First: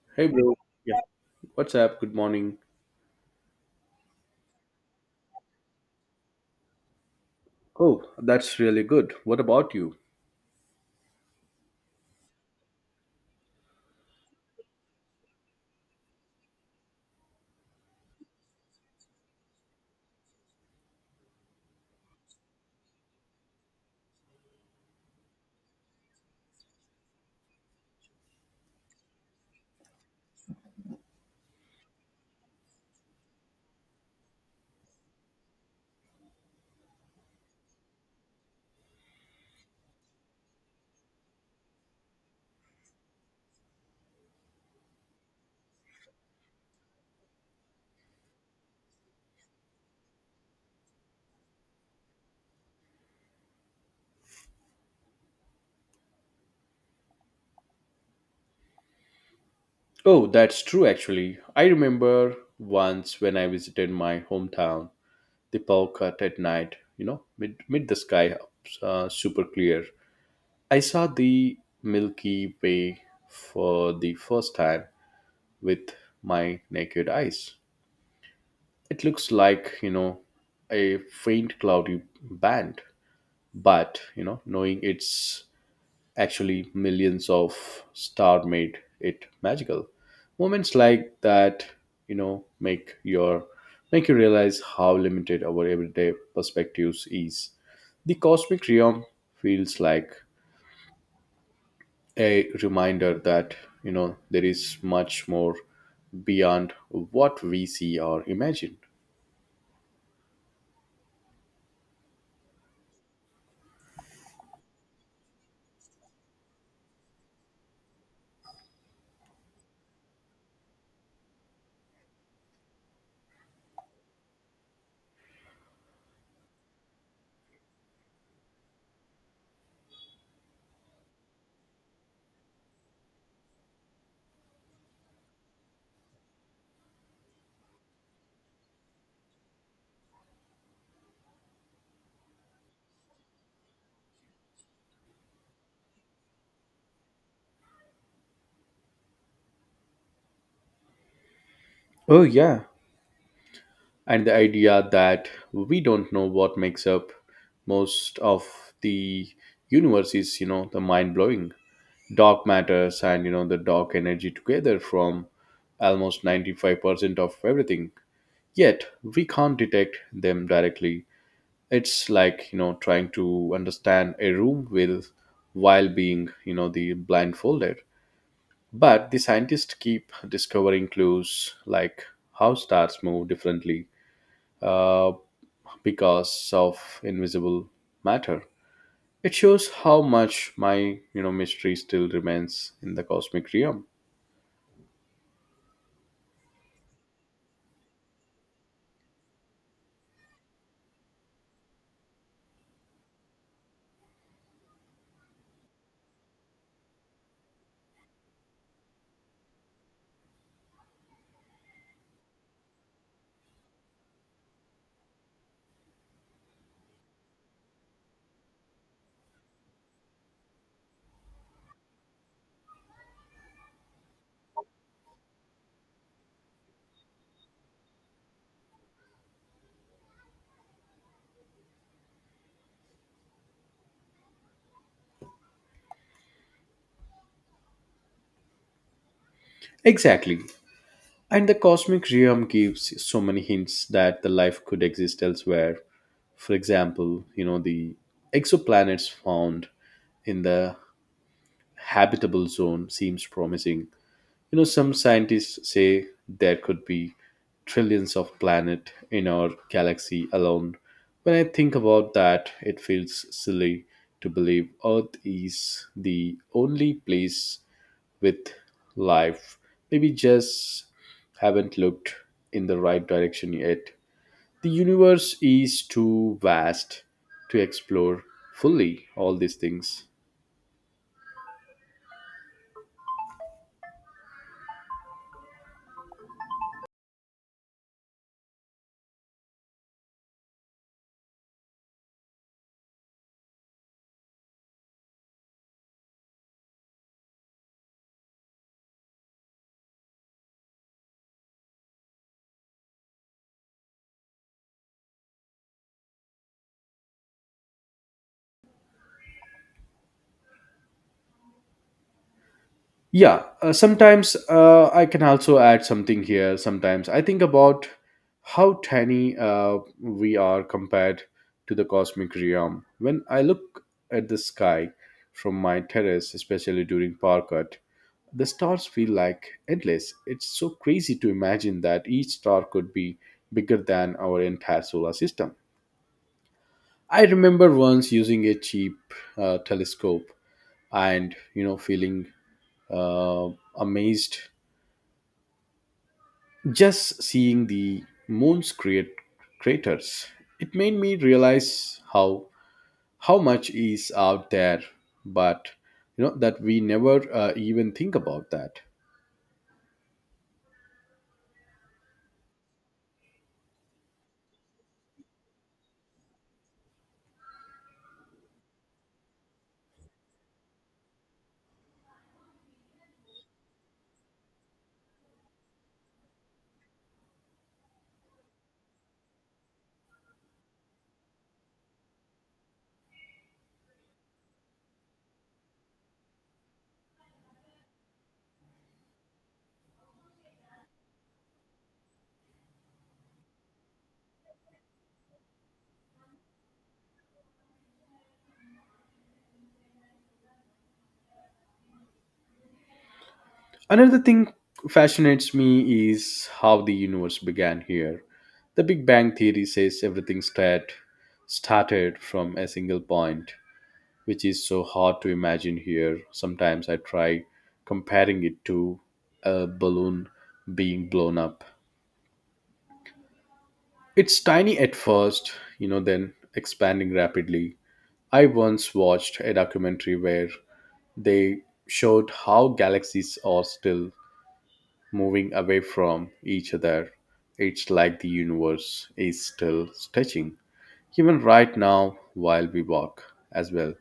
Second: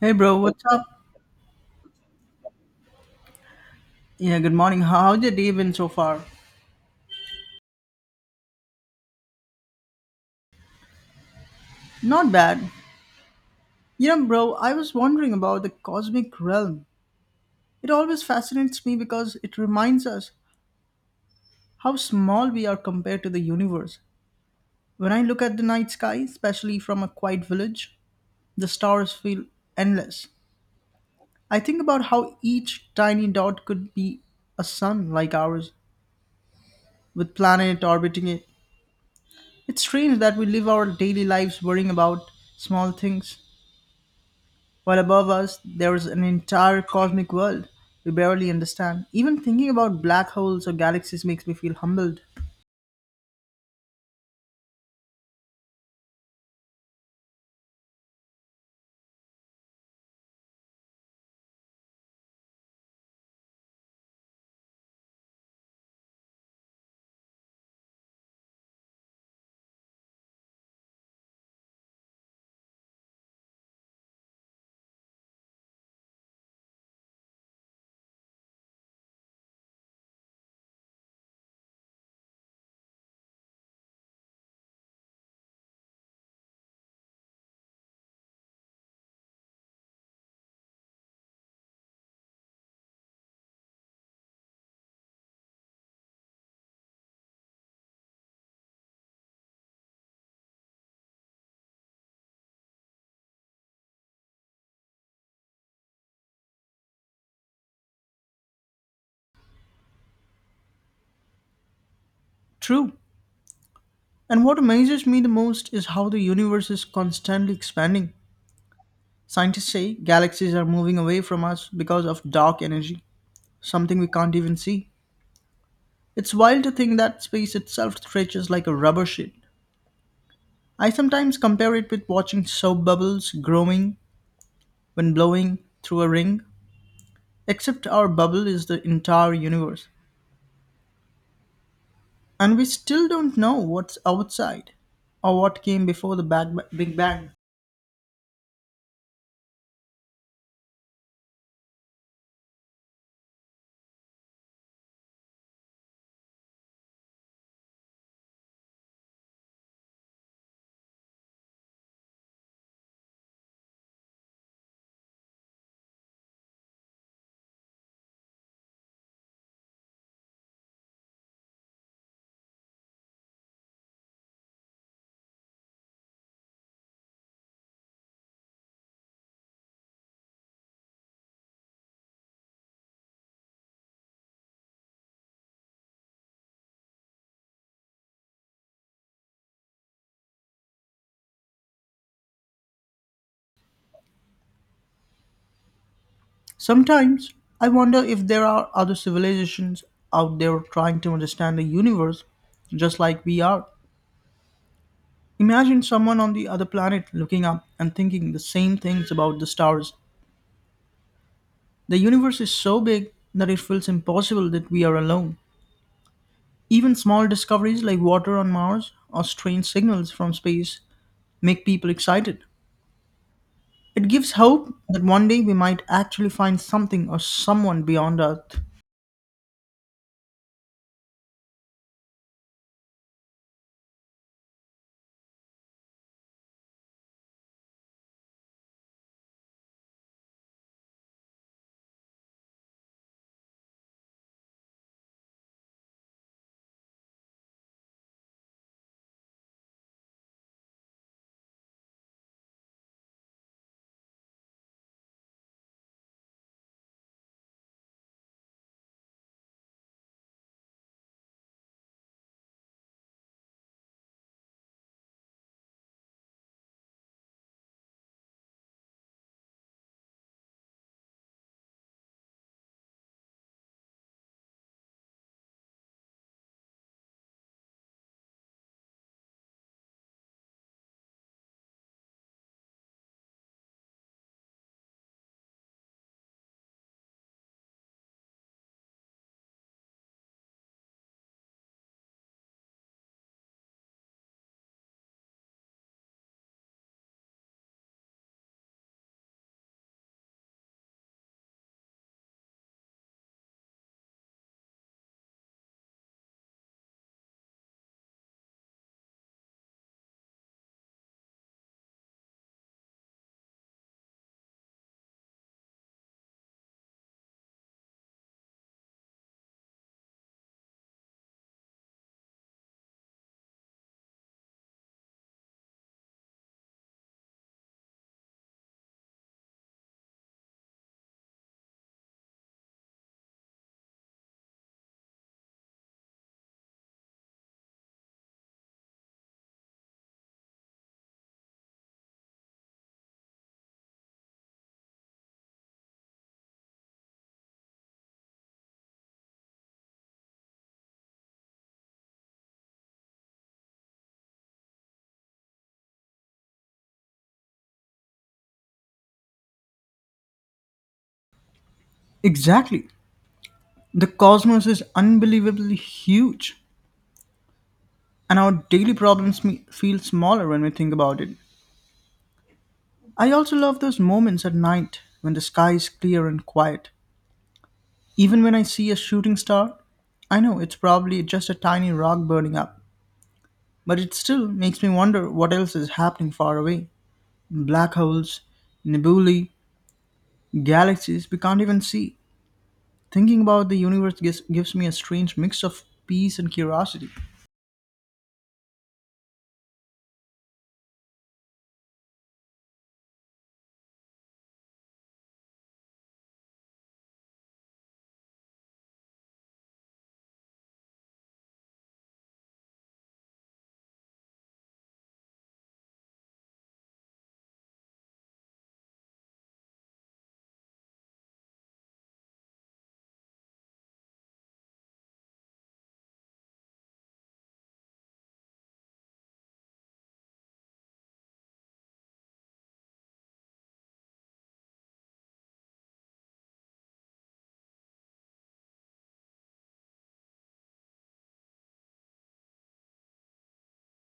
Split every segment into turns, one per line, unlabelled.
Hey
Hey,
bro,
bro.
what's up?
Yeah. What's up? Good morning.
Yeah, good morning. How's your day been so far?
Oh, that's really good. What about you?
Not bad. You know, bro, I was wondering about the cosmic realm. It always fascinates me because it reminds us how small we are compared to the universe. When I look at the night sky, especially from a quiet village, the stars feel endless. I think about how each tiny dot could be a sun like ours, with planet orbiting it. It's strange that we live our daily lives worrying about small things while above us there is an entire cosmic world we barely understand. Even thinking about black holes or galaxies makes me feel humbled.
Oh, that's true, actually. I remember once when I visited my hometown, the power cut at night, mid the sky super clear. I saw the Milky Way for the first time with my naked eyes. It looks like, a faint cloudy band, but, knowing it's actually millions of stars made it magical. Moments like that, you know, make your make you realize how limited our everyday perspectives is. The cosmic realm feels like a reminder that there is much more beyond what we see or imagine.
True. And what amazes me the most is how the universe is constantly expanding. Scientists say galaxies are moving away from us because of dark energy, something we can't even see. It's wild to think that space itself stretches like a rubber sheet. I sometimes compare it with watching soap bubbles growing when blowing through a ring, except our bubble is the entire universe. And we still don't know what's outside or what came before the Big Bang.
Oh, yeah. And the idea that we don't know what makes up most of the universe is, the mind blowing. Dark matters and the dark energy together from almost 95% of everything, yet we can't detect them directly. It's like, trying to understand a room with, while being, the blindfolded. But the scientists keep discovering clues, like how stars move differently uh, because of invisible matter. It shows how much my, mystery still remains in the cosmic realm.
Sometimes I wonder if there are other civilizations out there trying to understand the universe just like we are. Imagine someone on the other planet looking up and thinking the same things about the stars. The universe is so big that it feels impossible that we are alone. Even small discoveries like water on Mars or strange signals from space make people excited. It gives hope that one day we might actually find something or someone beyond Earth.
Exactly. And the cosmic realm gives so many hints that the life could exist elsewhere. For example, the exoplanets found in the habitable zone seems promising. Some scientists say there could be trillions of planets in our galaxy alone. When I think about that, it feels silly to believe Earth is the only place with life. Maybe just haven't looked in the right direction yet. The universe is too vast to explore fully all these things. Yeah, sometimes I can also add something here. Sometimes I think about how tiny we are compared to the cosmic realm. When I look at the sky from my terrace, especially during power cut, the stars feel like endless. It's so crazy to imagine that each star could be bigger than our entire solar system. I remember once using a cheap telescope and feeling uh, amazed, just seeing the moon's create craters. It made me realize how much is out there, but you know that we never even think about that.
Exactly. The cosmos is unbelievably huge, and our daily problems feel smaller when we think about it. I also love those moments at night when the sky is clear and quiet. Even when I see a shooting star, I know it's probably just a tiny rock burning up, but it still makes me wonder what else is happening far away. Black holes, nebulae, galaxies we can't even see. Thinking about the universe gives me a strange mix of peace and curiosity.
Another thing fascinates me is how the universe began here. The Big Bang theory says everything started from a single point, which is so hard to imagine here. Sometimes I try comparing it to a balloon being blown up. It's tiny at first, then expanding rapidly. I once watched a documentary where they showed how galaxies are still moving away from each other. It's like the universe is still stretching, even right now while we walk as well.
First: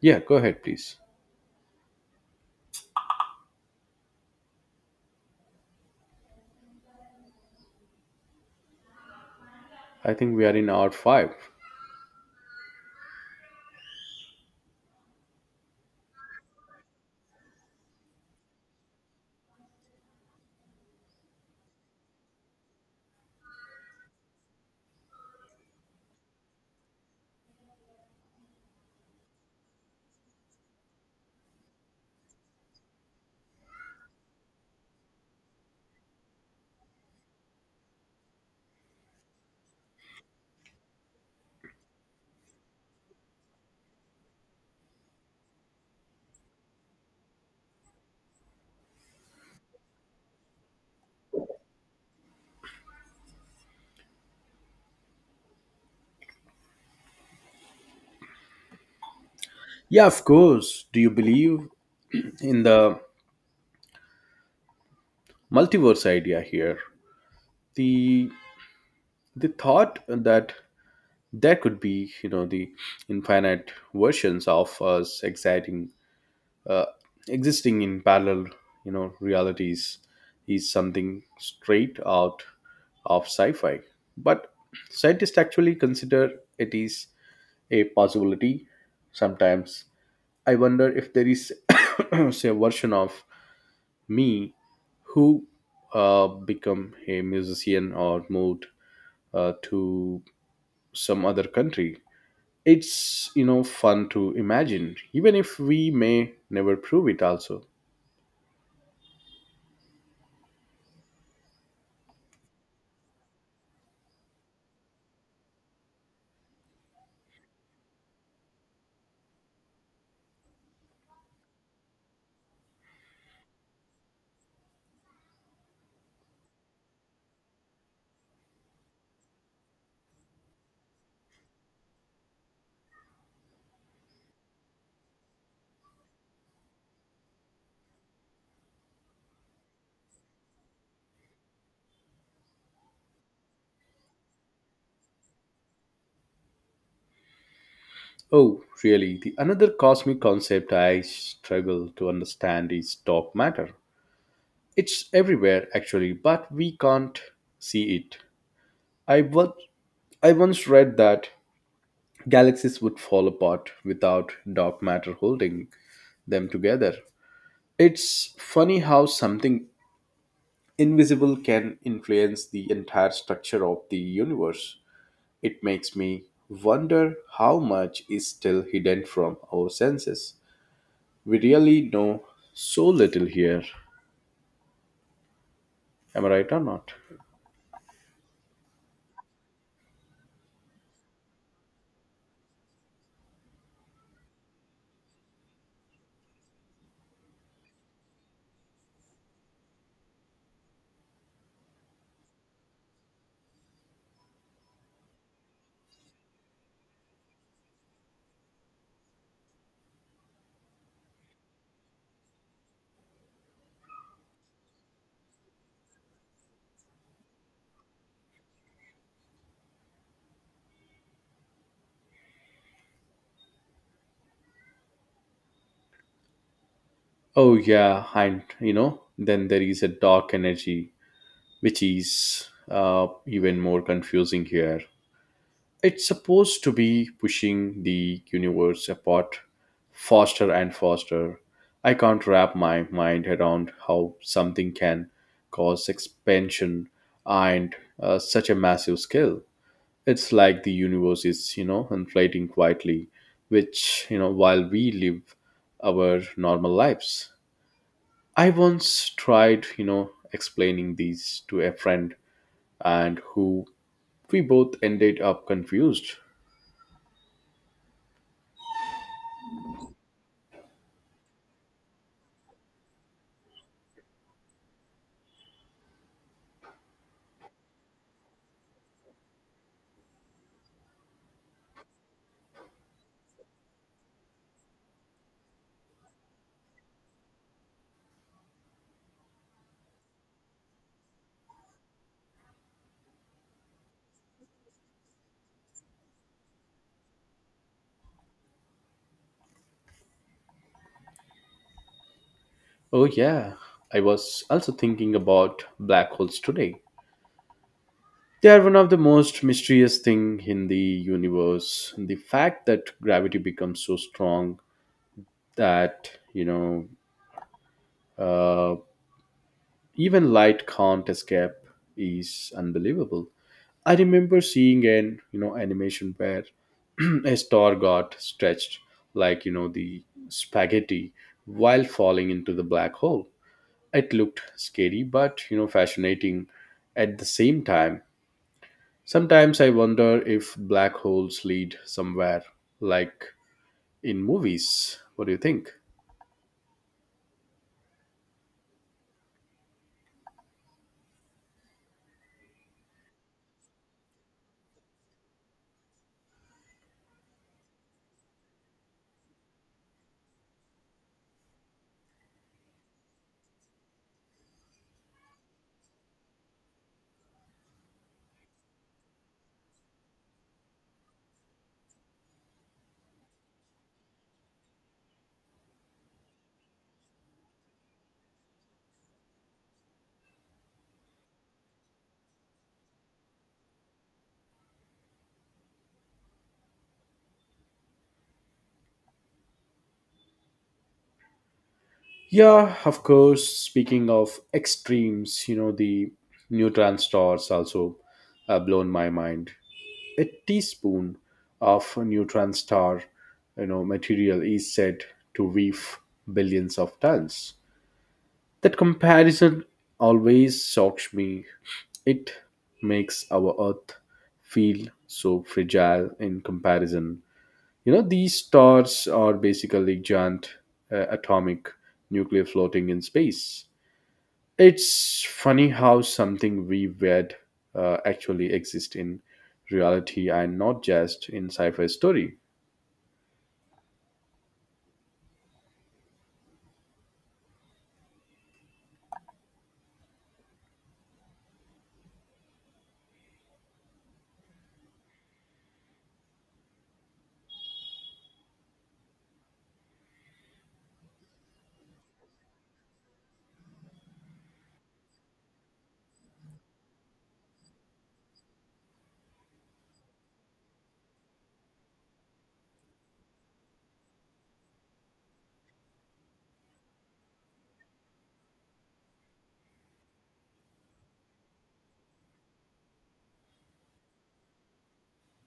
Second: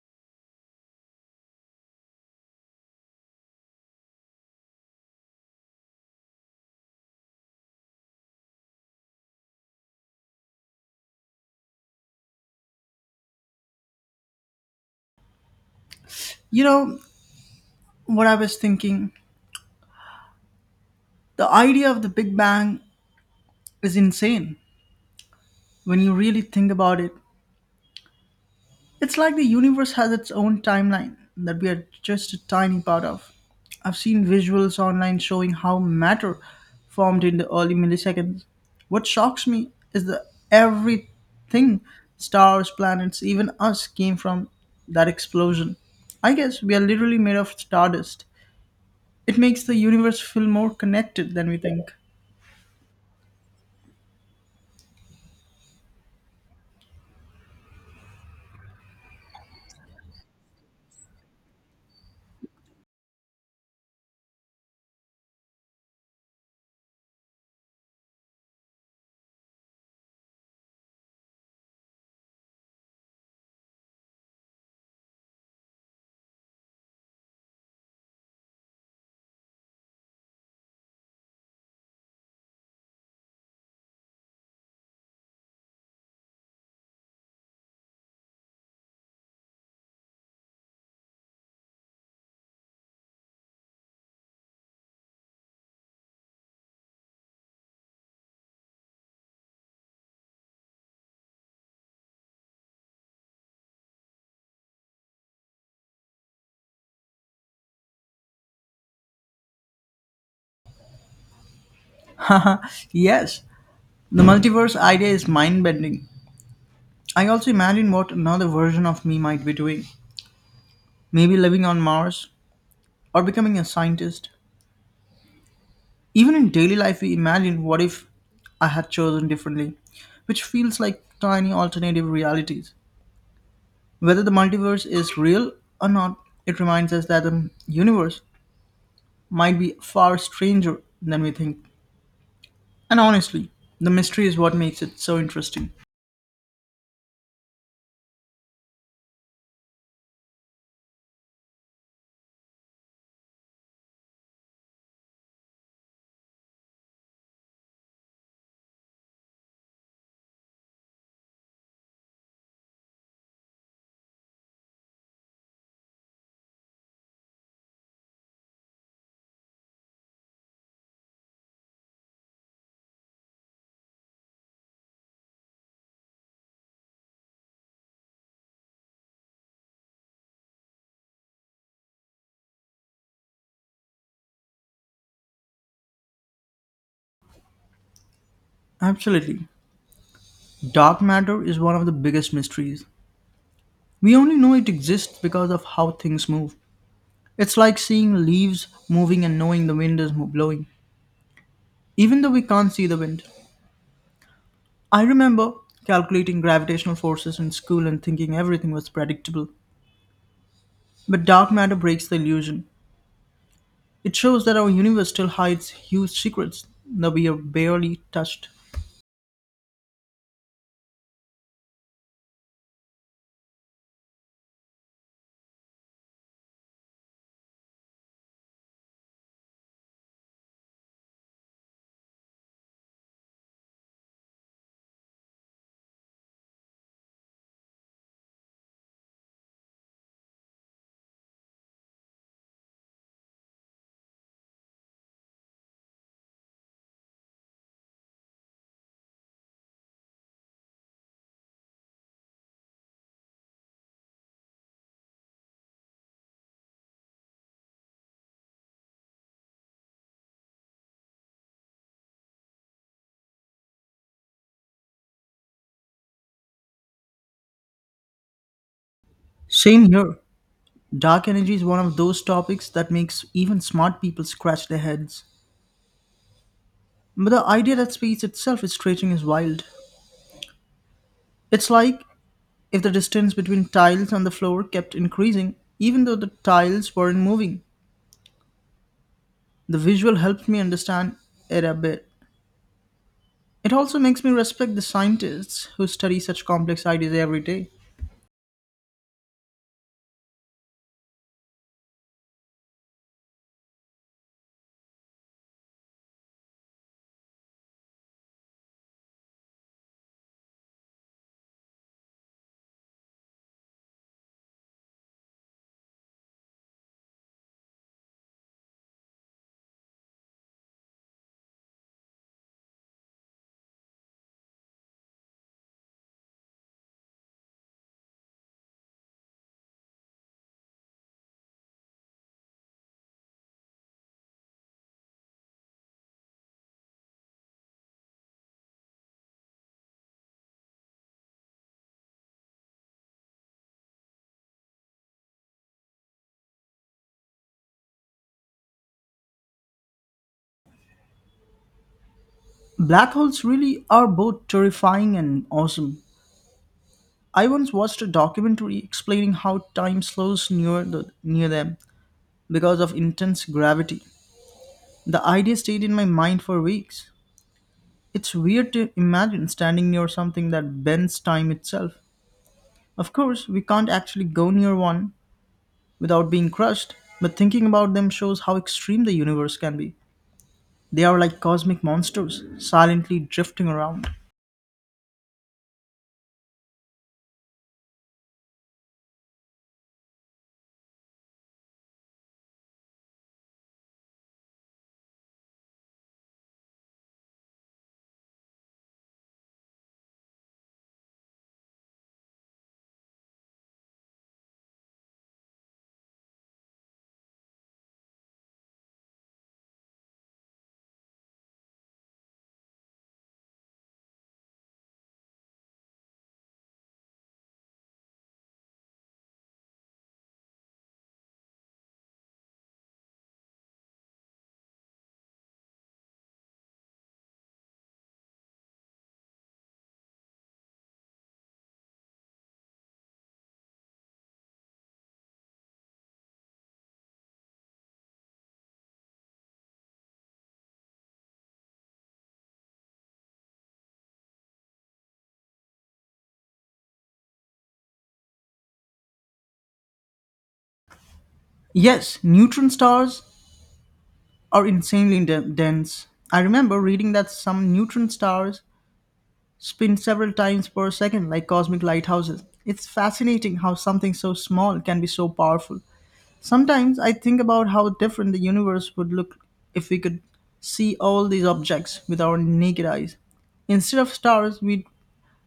Yeah, go ahead, please. I think we are in hour 5.
You know what I was thinking? The idea of the Big Bang is insane when you really think about it. It's like the universe has its own timeline that we are just a tiny part of. I've seen visuals online showing how matter formed in the early milliseconds. What shocks me is that everything stars, planets, even us came from that explosion. I guess we are literally made of stardust. It makes the universe feel more connected than we think.
Yeah, of course. Do you believe in the multiverse idea here? The the thought that there could be, the infinite versions of us exciting uh, existing in parallel, realities, is something straight out of sci-fi. But scientists actually consider it is a possibility sometimes. I wonder if there is say a version of me who become a musician or moved to some other country. It's, fun to imagine, even if we may never prove it also.
Haha, yes, the multiverse idea is mind bending. I also imagine what another version of me might be doing, maybe living on Mars, or becoming a scientist. Even in daily life, we imagine what if I had chosen differently, which feels like tiny alternative realities. Whether the multiverse is real or not, it reminds us that the universe might be far stranger than we think. And honestly, the mystery is what makes it so interesting.
Oh, really. The another cosmic concept I struggle to understand is dark matter. It's everywhere actually, but we can't see it. i was I once read that galaxies would fall apart without dark matter holding them together. It's funny how something invisible can influence the entire structure of the universe. It makes me wonder how much is still hidden from our senses. We really know so little here. Am I right or not?
Absolutely. Dark matter is one of the biggest mysteries. We only know it exists because of how things move. It's like seeing leaves moving and knowing the wind is blowing, even though we can't see the wind. I remember calculating gravitational forces in school and thinking everything was predictable. But dark matter breaks the illusion. It shows that our universe still hides huge secrets that we have barely touched.
Oh, yeah, and then there is a dark energy, which is, even more confusing here. It's supposed to be pushing the universe apart, faster and faster. I can't wrap my mind around how something can cause expansion and such a massive scale. It's like the universe is, inflating quietly, which, while we live our normal lives. I once tried, explaining these to a friend, and who, we both ended up confused.
Same here. Dark energy is one of those topics that makes even smart people scratch their heads. But the idea that space itself is stretching is wild. It's like if the distance between tiles on the floor kept increasing, even though the tiles weren't moving. The visual helps me understand it a bit. It also makes me respect the scientists who study such complex ideas every day.
Oh, yeah. I was also thinking about black holes today. They are one of the most mysterious thing in the universe. The fact that gravity becomes so strong that, uh, even light can't escape is unbelievable. I remember seeing an, animation where a star got stretched like, the spaghetti, while falling into the black hole. It looked scary, but fascinating at the same time. Sometimes I wonder if black holes lead somewhere, like in movies. What do you think?
Black holes really are both terrifying and awesome. I once watched a documentary explaining how time slows near them because of intense gravity. The idea stayed in my mind for weeks. It's weird to imagine standing near something that bends time itself. Of course, we can't actually go near one, without being crushed, but thinking about them shows how extreme the universe can be. They are like cosmic monsters, silently drifting around.
Yeah, of course. Speaking of extremes, the neutron stars also blown my mind. A teaspoon of a neutron star, material is said to weigh billions of tons. That comparison always shocks me. It makes our Earth feel so fragile in comparison. These stars are basically giant atomic nuclear floating in space. It's funny how something we read actually exists in reality and not just in sci fi story.
Yes, neutron stars are insanely dense. I remember reading that some neutron stars spin several times per second like cosmic lighthouses. It's fascinating how something so small can be so powerful. Sometimes I think about how different the universe would look if we could see all these objects with our naked eyes. Instead of stars, we'd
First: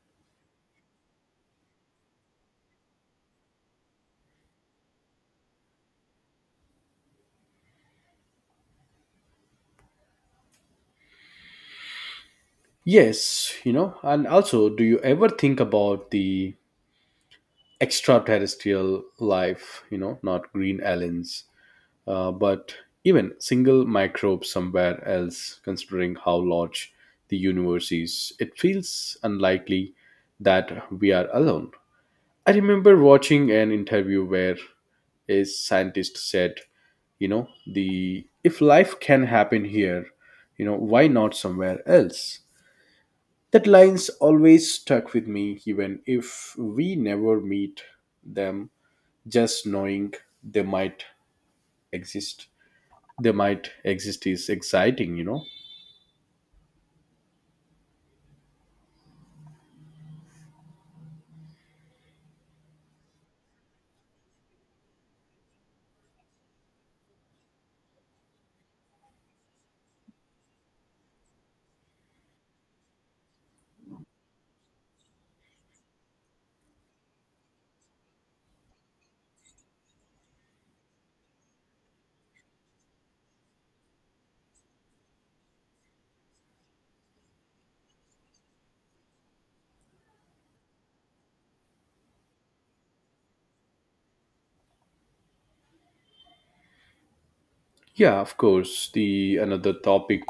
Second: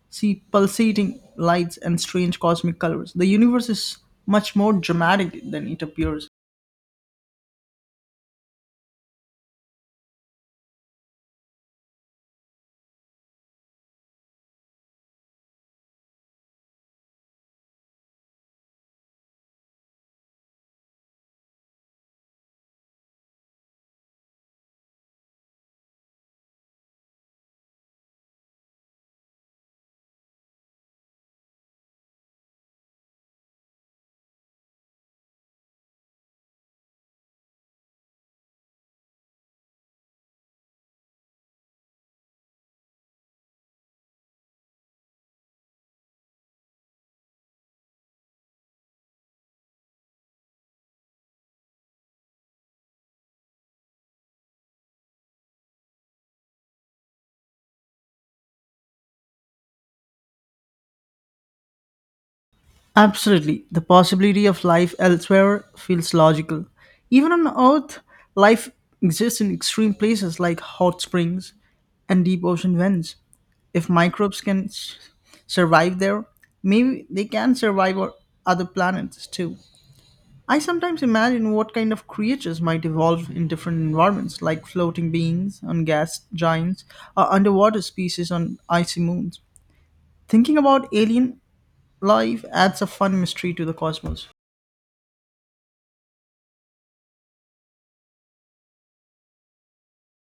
see pulsating lights and strange cosmic colors. The universe is much more dramatic than it appears.
Yes, and also, do you ever think about the extraterrestrial life, not green aliens, but even single microbes somewhere else. Considering how large the universe is, it feels unlikely that we are alone. I remember watching an interview where a scientist said, the if life can happen here, why not somewhere else? That line's always stuck with me. Even if we never meet them, just knowing they might exist they might exist is exciting.
Absolutely. The possibility of life elsewhere feels logical. Even on Earth, life exists in extreme places like hot springs and deep ocean vents. If microbes can survive there, maybe they can survive on other planets too. I sometimes imagine what kind of creatures might evolve in different environments, like floating beings on gas giants or underwater species on icy moons. Thinking about alien life adds a fun mystery to the cosmos.
yeah, of course. The another topic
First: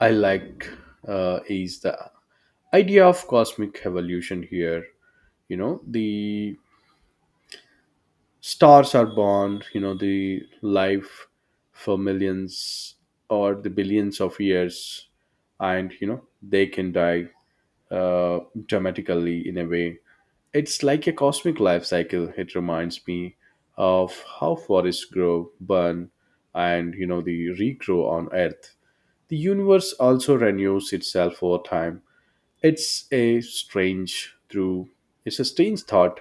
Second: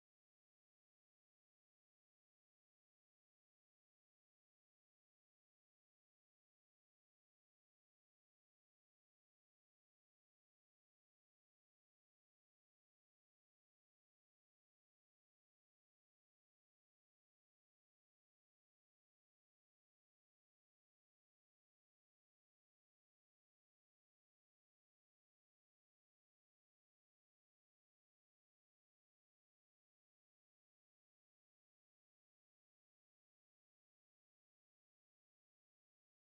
I like is the idea of cosmic evolution here. The stars are born, the life, for millions or the billions of years, and they can die uh, dramatically in a way. It's like a cosmic life cycle. It reminds me of how forests grow, burn, and the regrow on Earth. The universe also renews itself over time. It's a strange through it's a strange thought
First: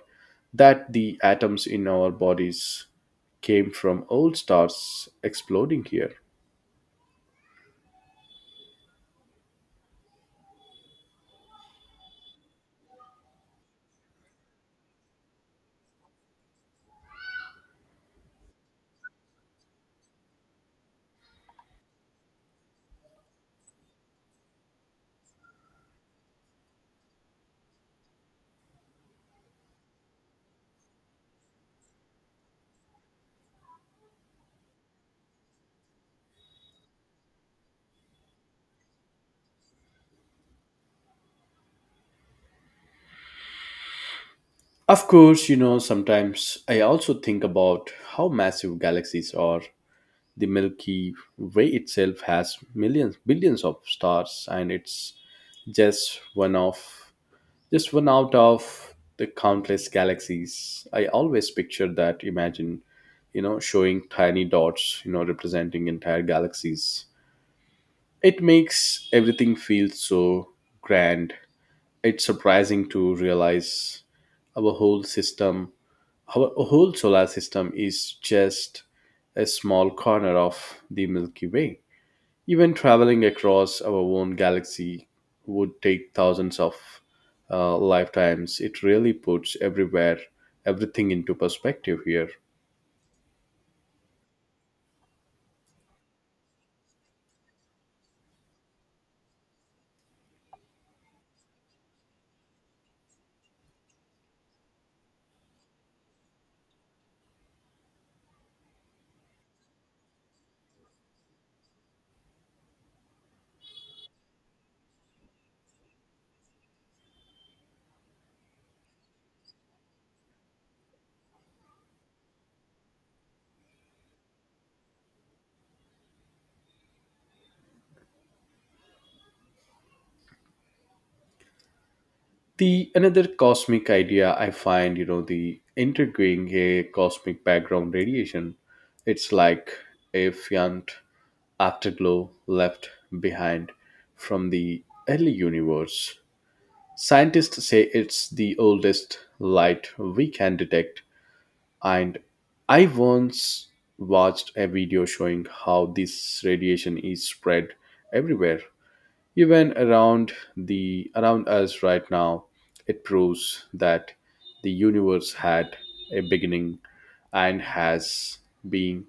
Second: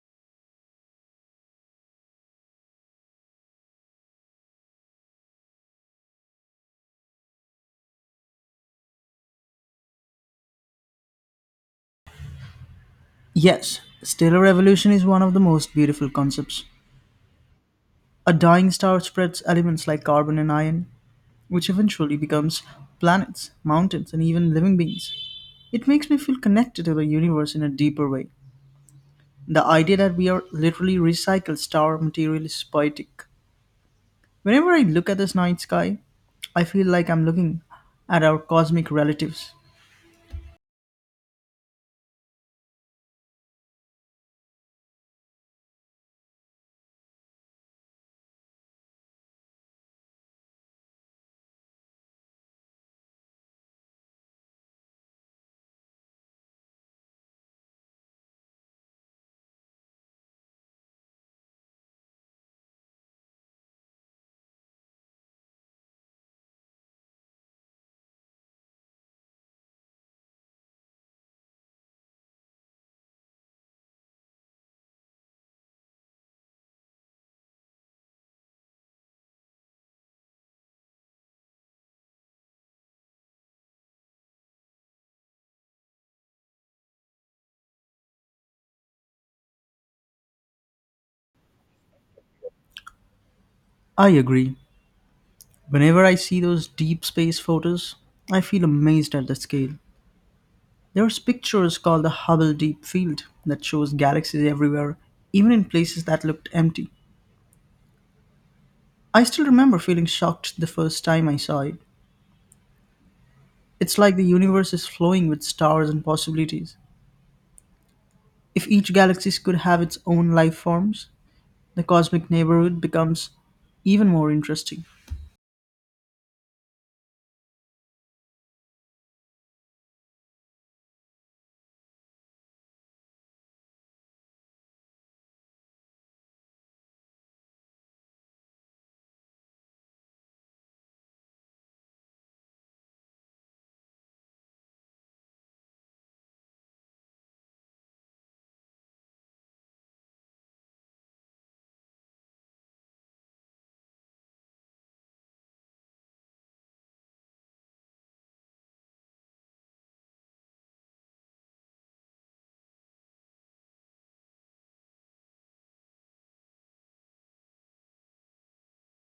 that the atoms in our bodies came from old stars exploding here.
Yes, stellar evolution is one of the most beautiful concepts. A dying star spreads elements like carbon and iron, which eventually becomes planets, mountains, and even living beings. It makes me feel connected to the universe in a deeper way. The idea that we are literally recycled star material is poetic. Whenever I look at this night sky, I feel like I'm looking at our cosmic relatives.
Of course, sometimes I also think about how massive galaxies are. The Milky Way itself has millions, billions of stars, and it's just one of just one out of the countless galaxies. I always picture that. Imagine, showing tiny dots, representing entire galaxies. It makes everything feel so grand. It's surprising to realize our whole system, our whole solar system is just a small corner of the Milky Way. Even traveling across our own galaxy would take thousands of lifetimes. It really puts everywhere everything into perspective here.
I agree. Whenever I see those deep space photos, I feel amazed at the scale. There's pictures called the Hubble Deep Field that shows galaxies everywhere, even in places that looked empty. I still remember feeling shocked the first time I saw it. It's like the universe is flowing with stars and possibilities. If each galaxy could have its own life forms, the cosmic neighborhood becomes even more interesting.
The another cosmic idea I find, the integrating a cosmic background radiation. It's like a faint afterglow left behind from the early universe. Scientists say it's the oldest light we can detect. And I once watched a video showing how this radiation is spread everywhere, even around us right now. It proves that the universe had a beginning and has been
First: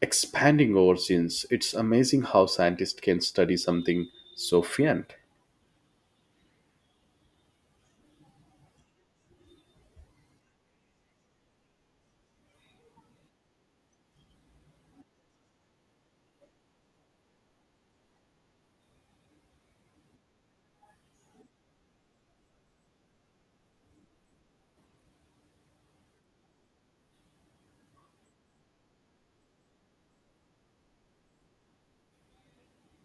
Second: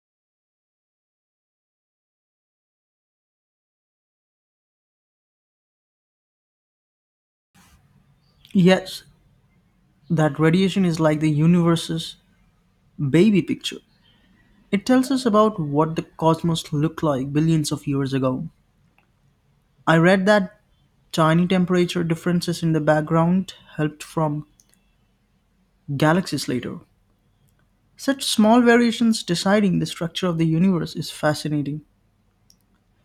expanding over since. It's amazing how scientists can study something so faint.
Yes, that radiation is like the universe's baby picture. It tells us about what the cosmos looked like billions of years ago. I read that tiny temperature differences in the background helped from galaxies later. Such small variations deciding the structure of the universe is fascinating.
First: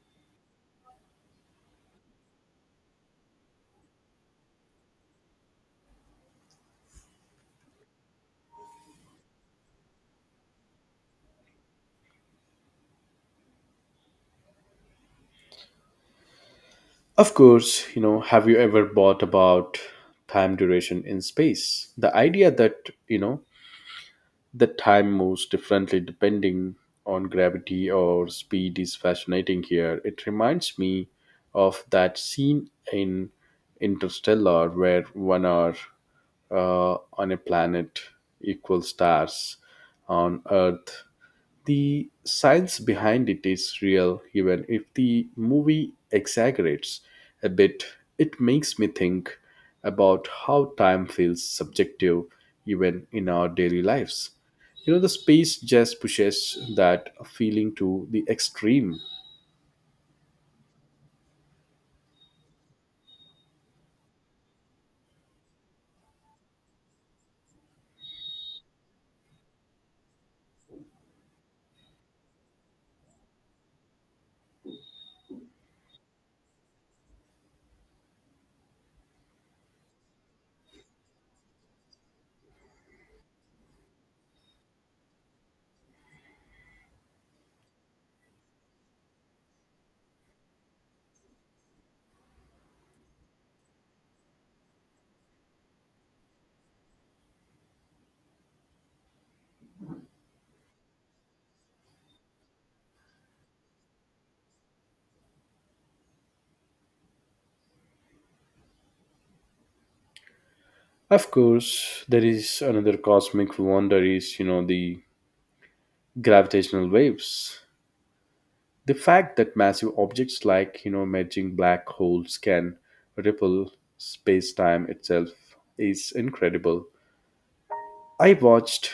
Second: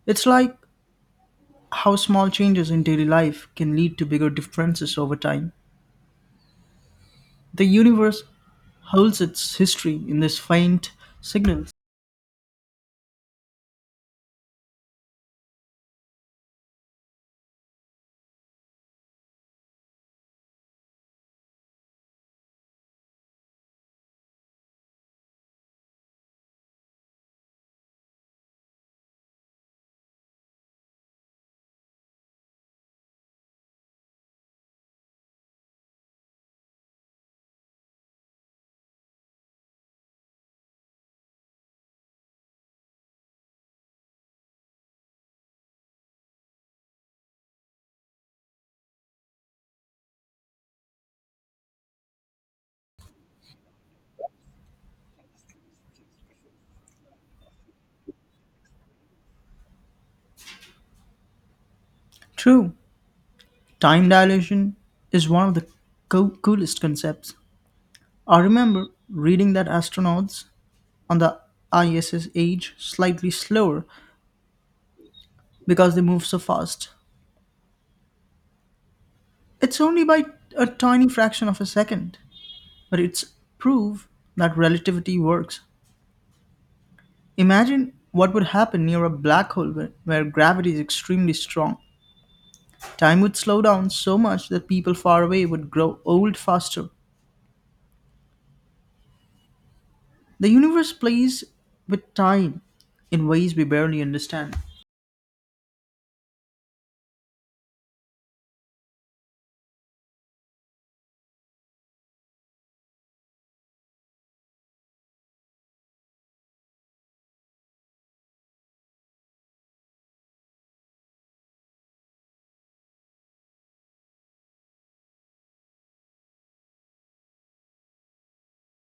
It's like how small changes in daily life can lead to bigger differences over time. The universe holds its history in these faint signals.
Of course, have you ever thought about time duration in space? The idea that, the time moves differently depending on gravity or speed is fascinating here. It reminds me of that scene in Interstellar where 1 hour on a planet equals stars on Earth. The science behind it is real, even if the movie exaggerates a bit. It makes me think about how time feels subjective even in our daily lives. The space just pushes that feeling to the extreme.
True, time dilation is one of the coolest concepts. I remember reading that astronauts on the ISS age slightly slower because they move so fast. It's only by a tiny fraction of a second, but it's proof that relativity works. Imagine what would happen near a black hole where gravity is extremely strong. Time would slow down so much that people far away would grow old faster. The universe plays with time in ways we barely understand.
Of course, there is another cosmic wonder is, the gravitational waves. The fact that massive objects like, merging black holes can ripple space-time itself is incredible. I watched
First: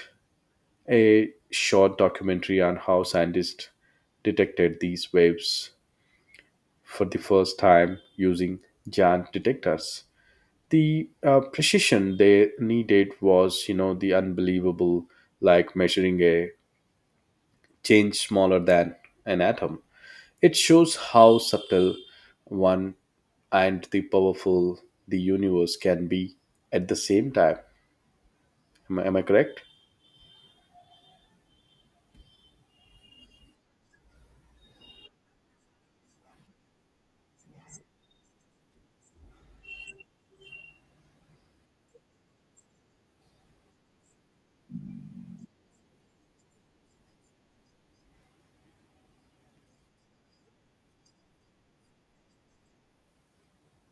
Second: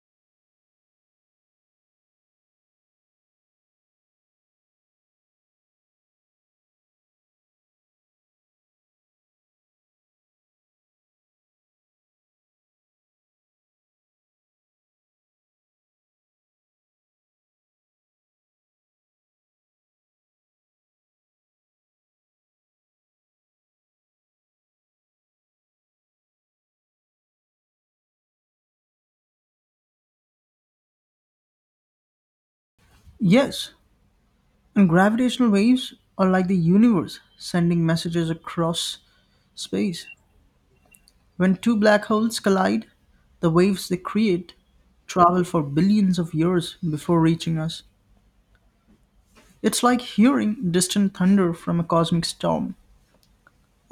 a short documentary on how scientists detected these waves for the first time using giant detectors. The precision they needed was, the unbelievable, like measuring a change smaller than an atom. It shows how subtle one and the powerful the universe can be at the same time. Am I correct?
Yes, and gravitational waves are like the universe sending messages across space. When two black holes collide, the waves they create travel for billions of years before reaching us. It's like hearing distant thunder from a cosmic storm.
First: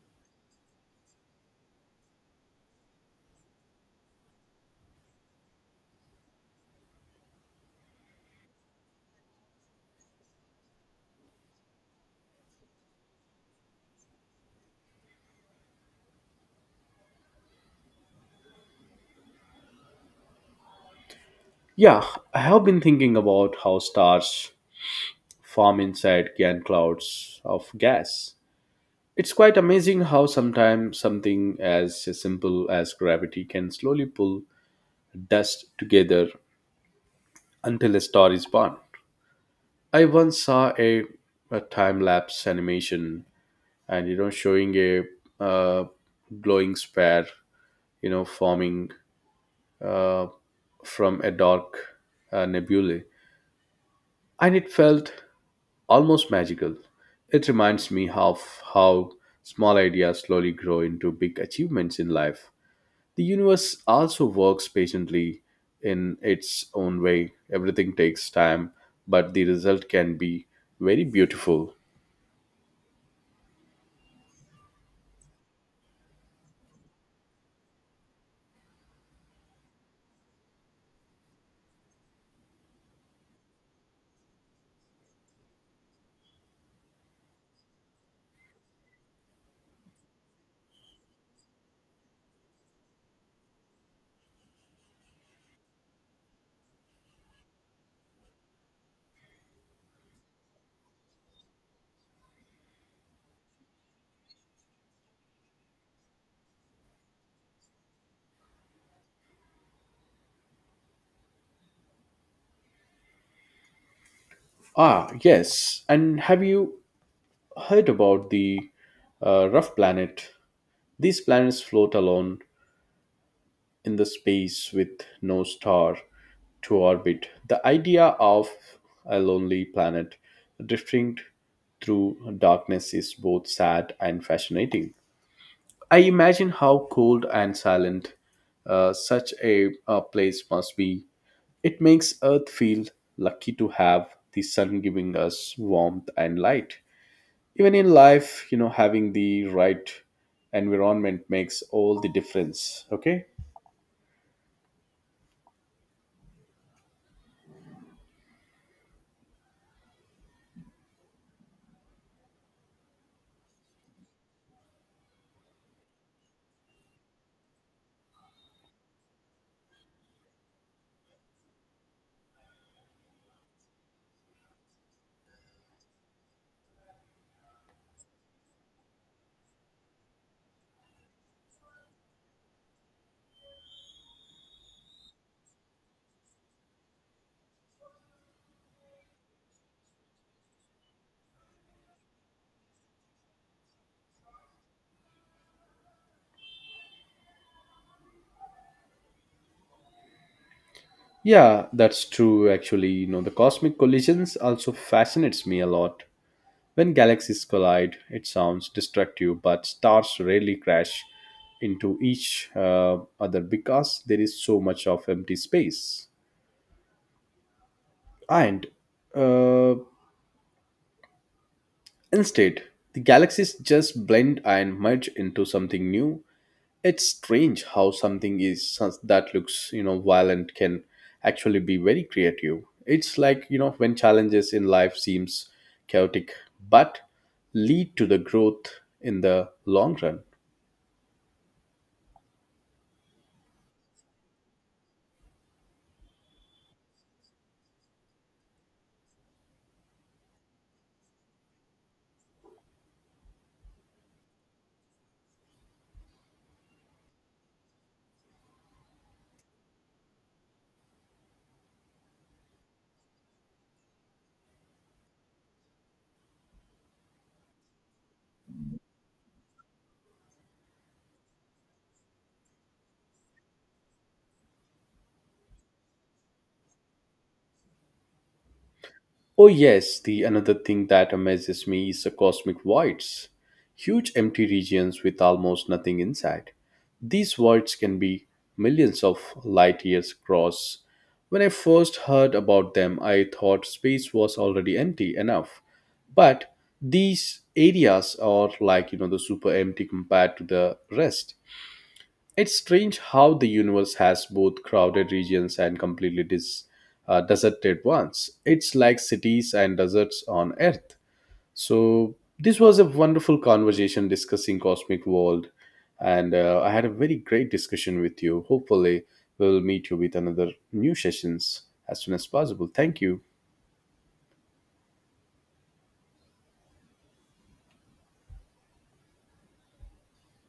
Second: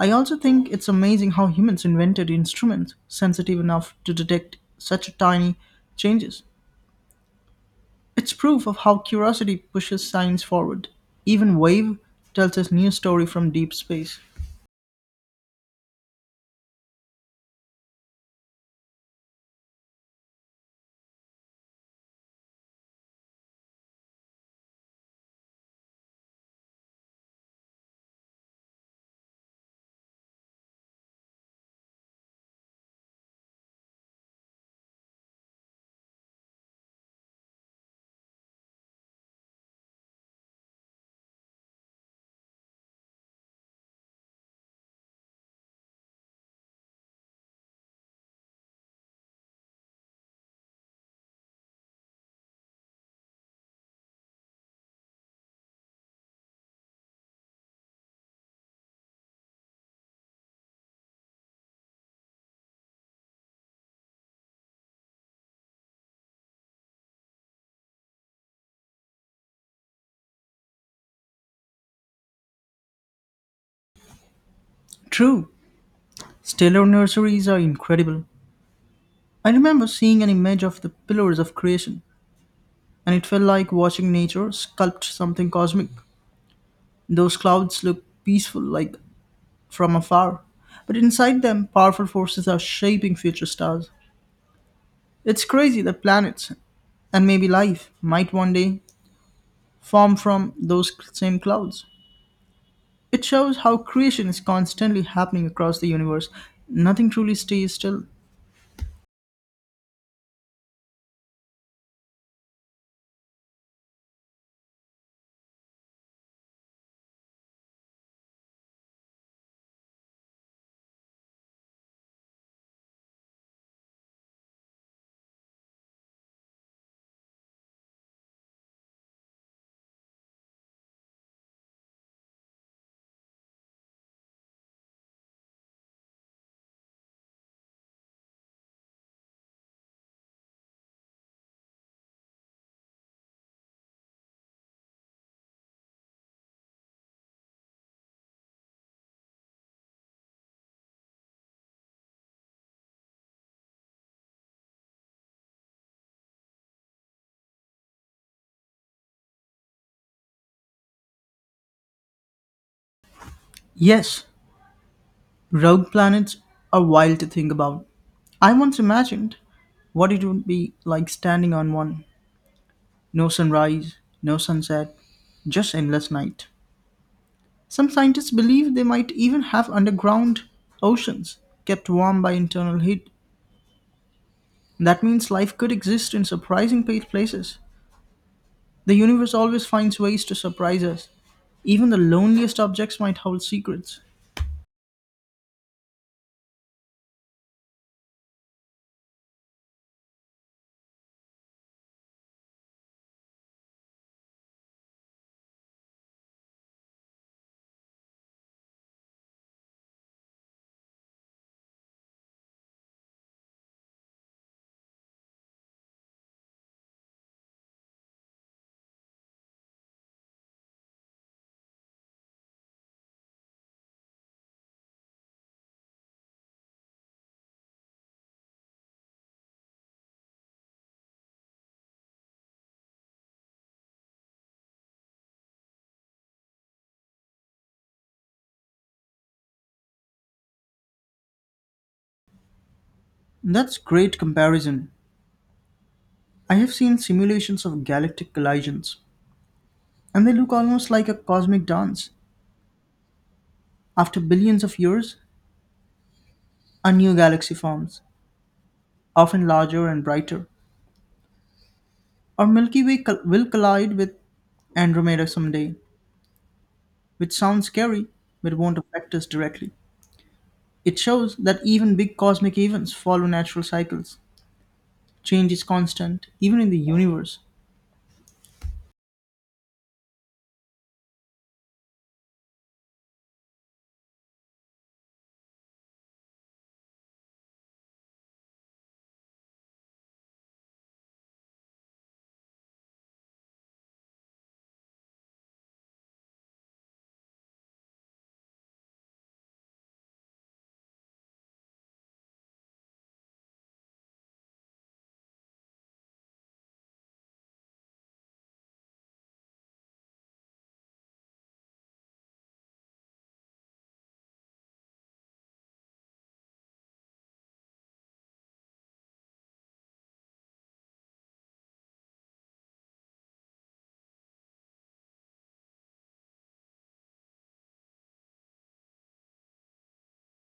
I also think it's amazing how humans invented instruments sensitive enough to detect such tiny changes. It's proof of how curiosity pushes science forward. Even Wave tells us new story from deep space.
Yeah, I have been thinking about how stars form inside giant clouds of gas. It's quite amazing how sometimes something as simple as gravity can slowly pull dust together until a star is born. I once saw a time lapse animation, and showing a uh, glowing sphere, forming uh, from a dark nebulae, and it felt almost magical. It reminds me of how small ideas slowly grow into big achievements in life. The universe also works patiently in its own way. Everything takes time, but the result can be very beautiful.
True, stellar nurseries are incredible. I remember seeing an image of the pillars of creation, and it felt like watching nature sculpt something cosmic. Those clouds look peaceful, like from afar, but inside them, powerful forces are shaping future stars. It's crazy that planets, and maybe life, might one day form from those same clouds. It shows how creation is constantly happening across the universe. Nothing truly stays still.
Ah, yes. And have you heard about the rough planet? These planets float alone in the space with no star to orbit. The idea of a lonely planet drifting through darkness is both sad and fascinating. I imagine how cold and silent such a place must be. It makes Earth feel lucky to have the sun giving us warmth and light. Even in life, having the right environment makes all the difference. Okay.
Yes, rogue planets are wild to think about. I once imagined what it would be like standing on one. No sunrise, no sunset, just endless night. Some scientists believe they might even have underground oceans kept warm by internal heat. That means life could exist in surprising places. The universe always finds ways to surprise us. Even the loneliest objects might hold secrets.
Yeah, that's true actually. The cosmic collisions also fascinates me a lot. When galaxies collide, it sounds destructive, but stars rarely crash into each other, because there is so much of empty space. And uh, instead, the galaxies just blend and merge into something new. It's strange how something that looks, violent, can actually be very creative. It's like, when challenges in life seems chaotic but lead to the growth in the long run.
That's great comparison. I have seen simulations of galactic collisions, and they look almost like a cosmic dance. After billions of years, a new galaxy forms, often larger and brighter. Our Milky Way will collide with Andromeda someday, which sounds scary but won't affect us directly. It shows that even big cosmic events follow natural cycles. Change is constant, even in the universe.
Oh yes, the another thing that amazes me is the cosmic voids. Huge empty regions with almost nothing inside. These voids can be millions of light years across. When I first heard about them, I thought space was already empty enough. But these areas are like, the super empty compared to the rest. It's strange how the universe has both crowded regions and completely deserted ones. It's like cities and deserts on Earth. So this was a wonderful conversation discussing cosmic world, and I had a very great discussion with you. Hopefully, we'll meet you with another new sessions as soon as possible. Thank you.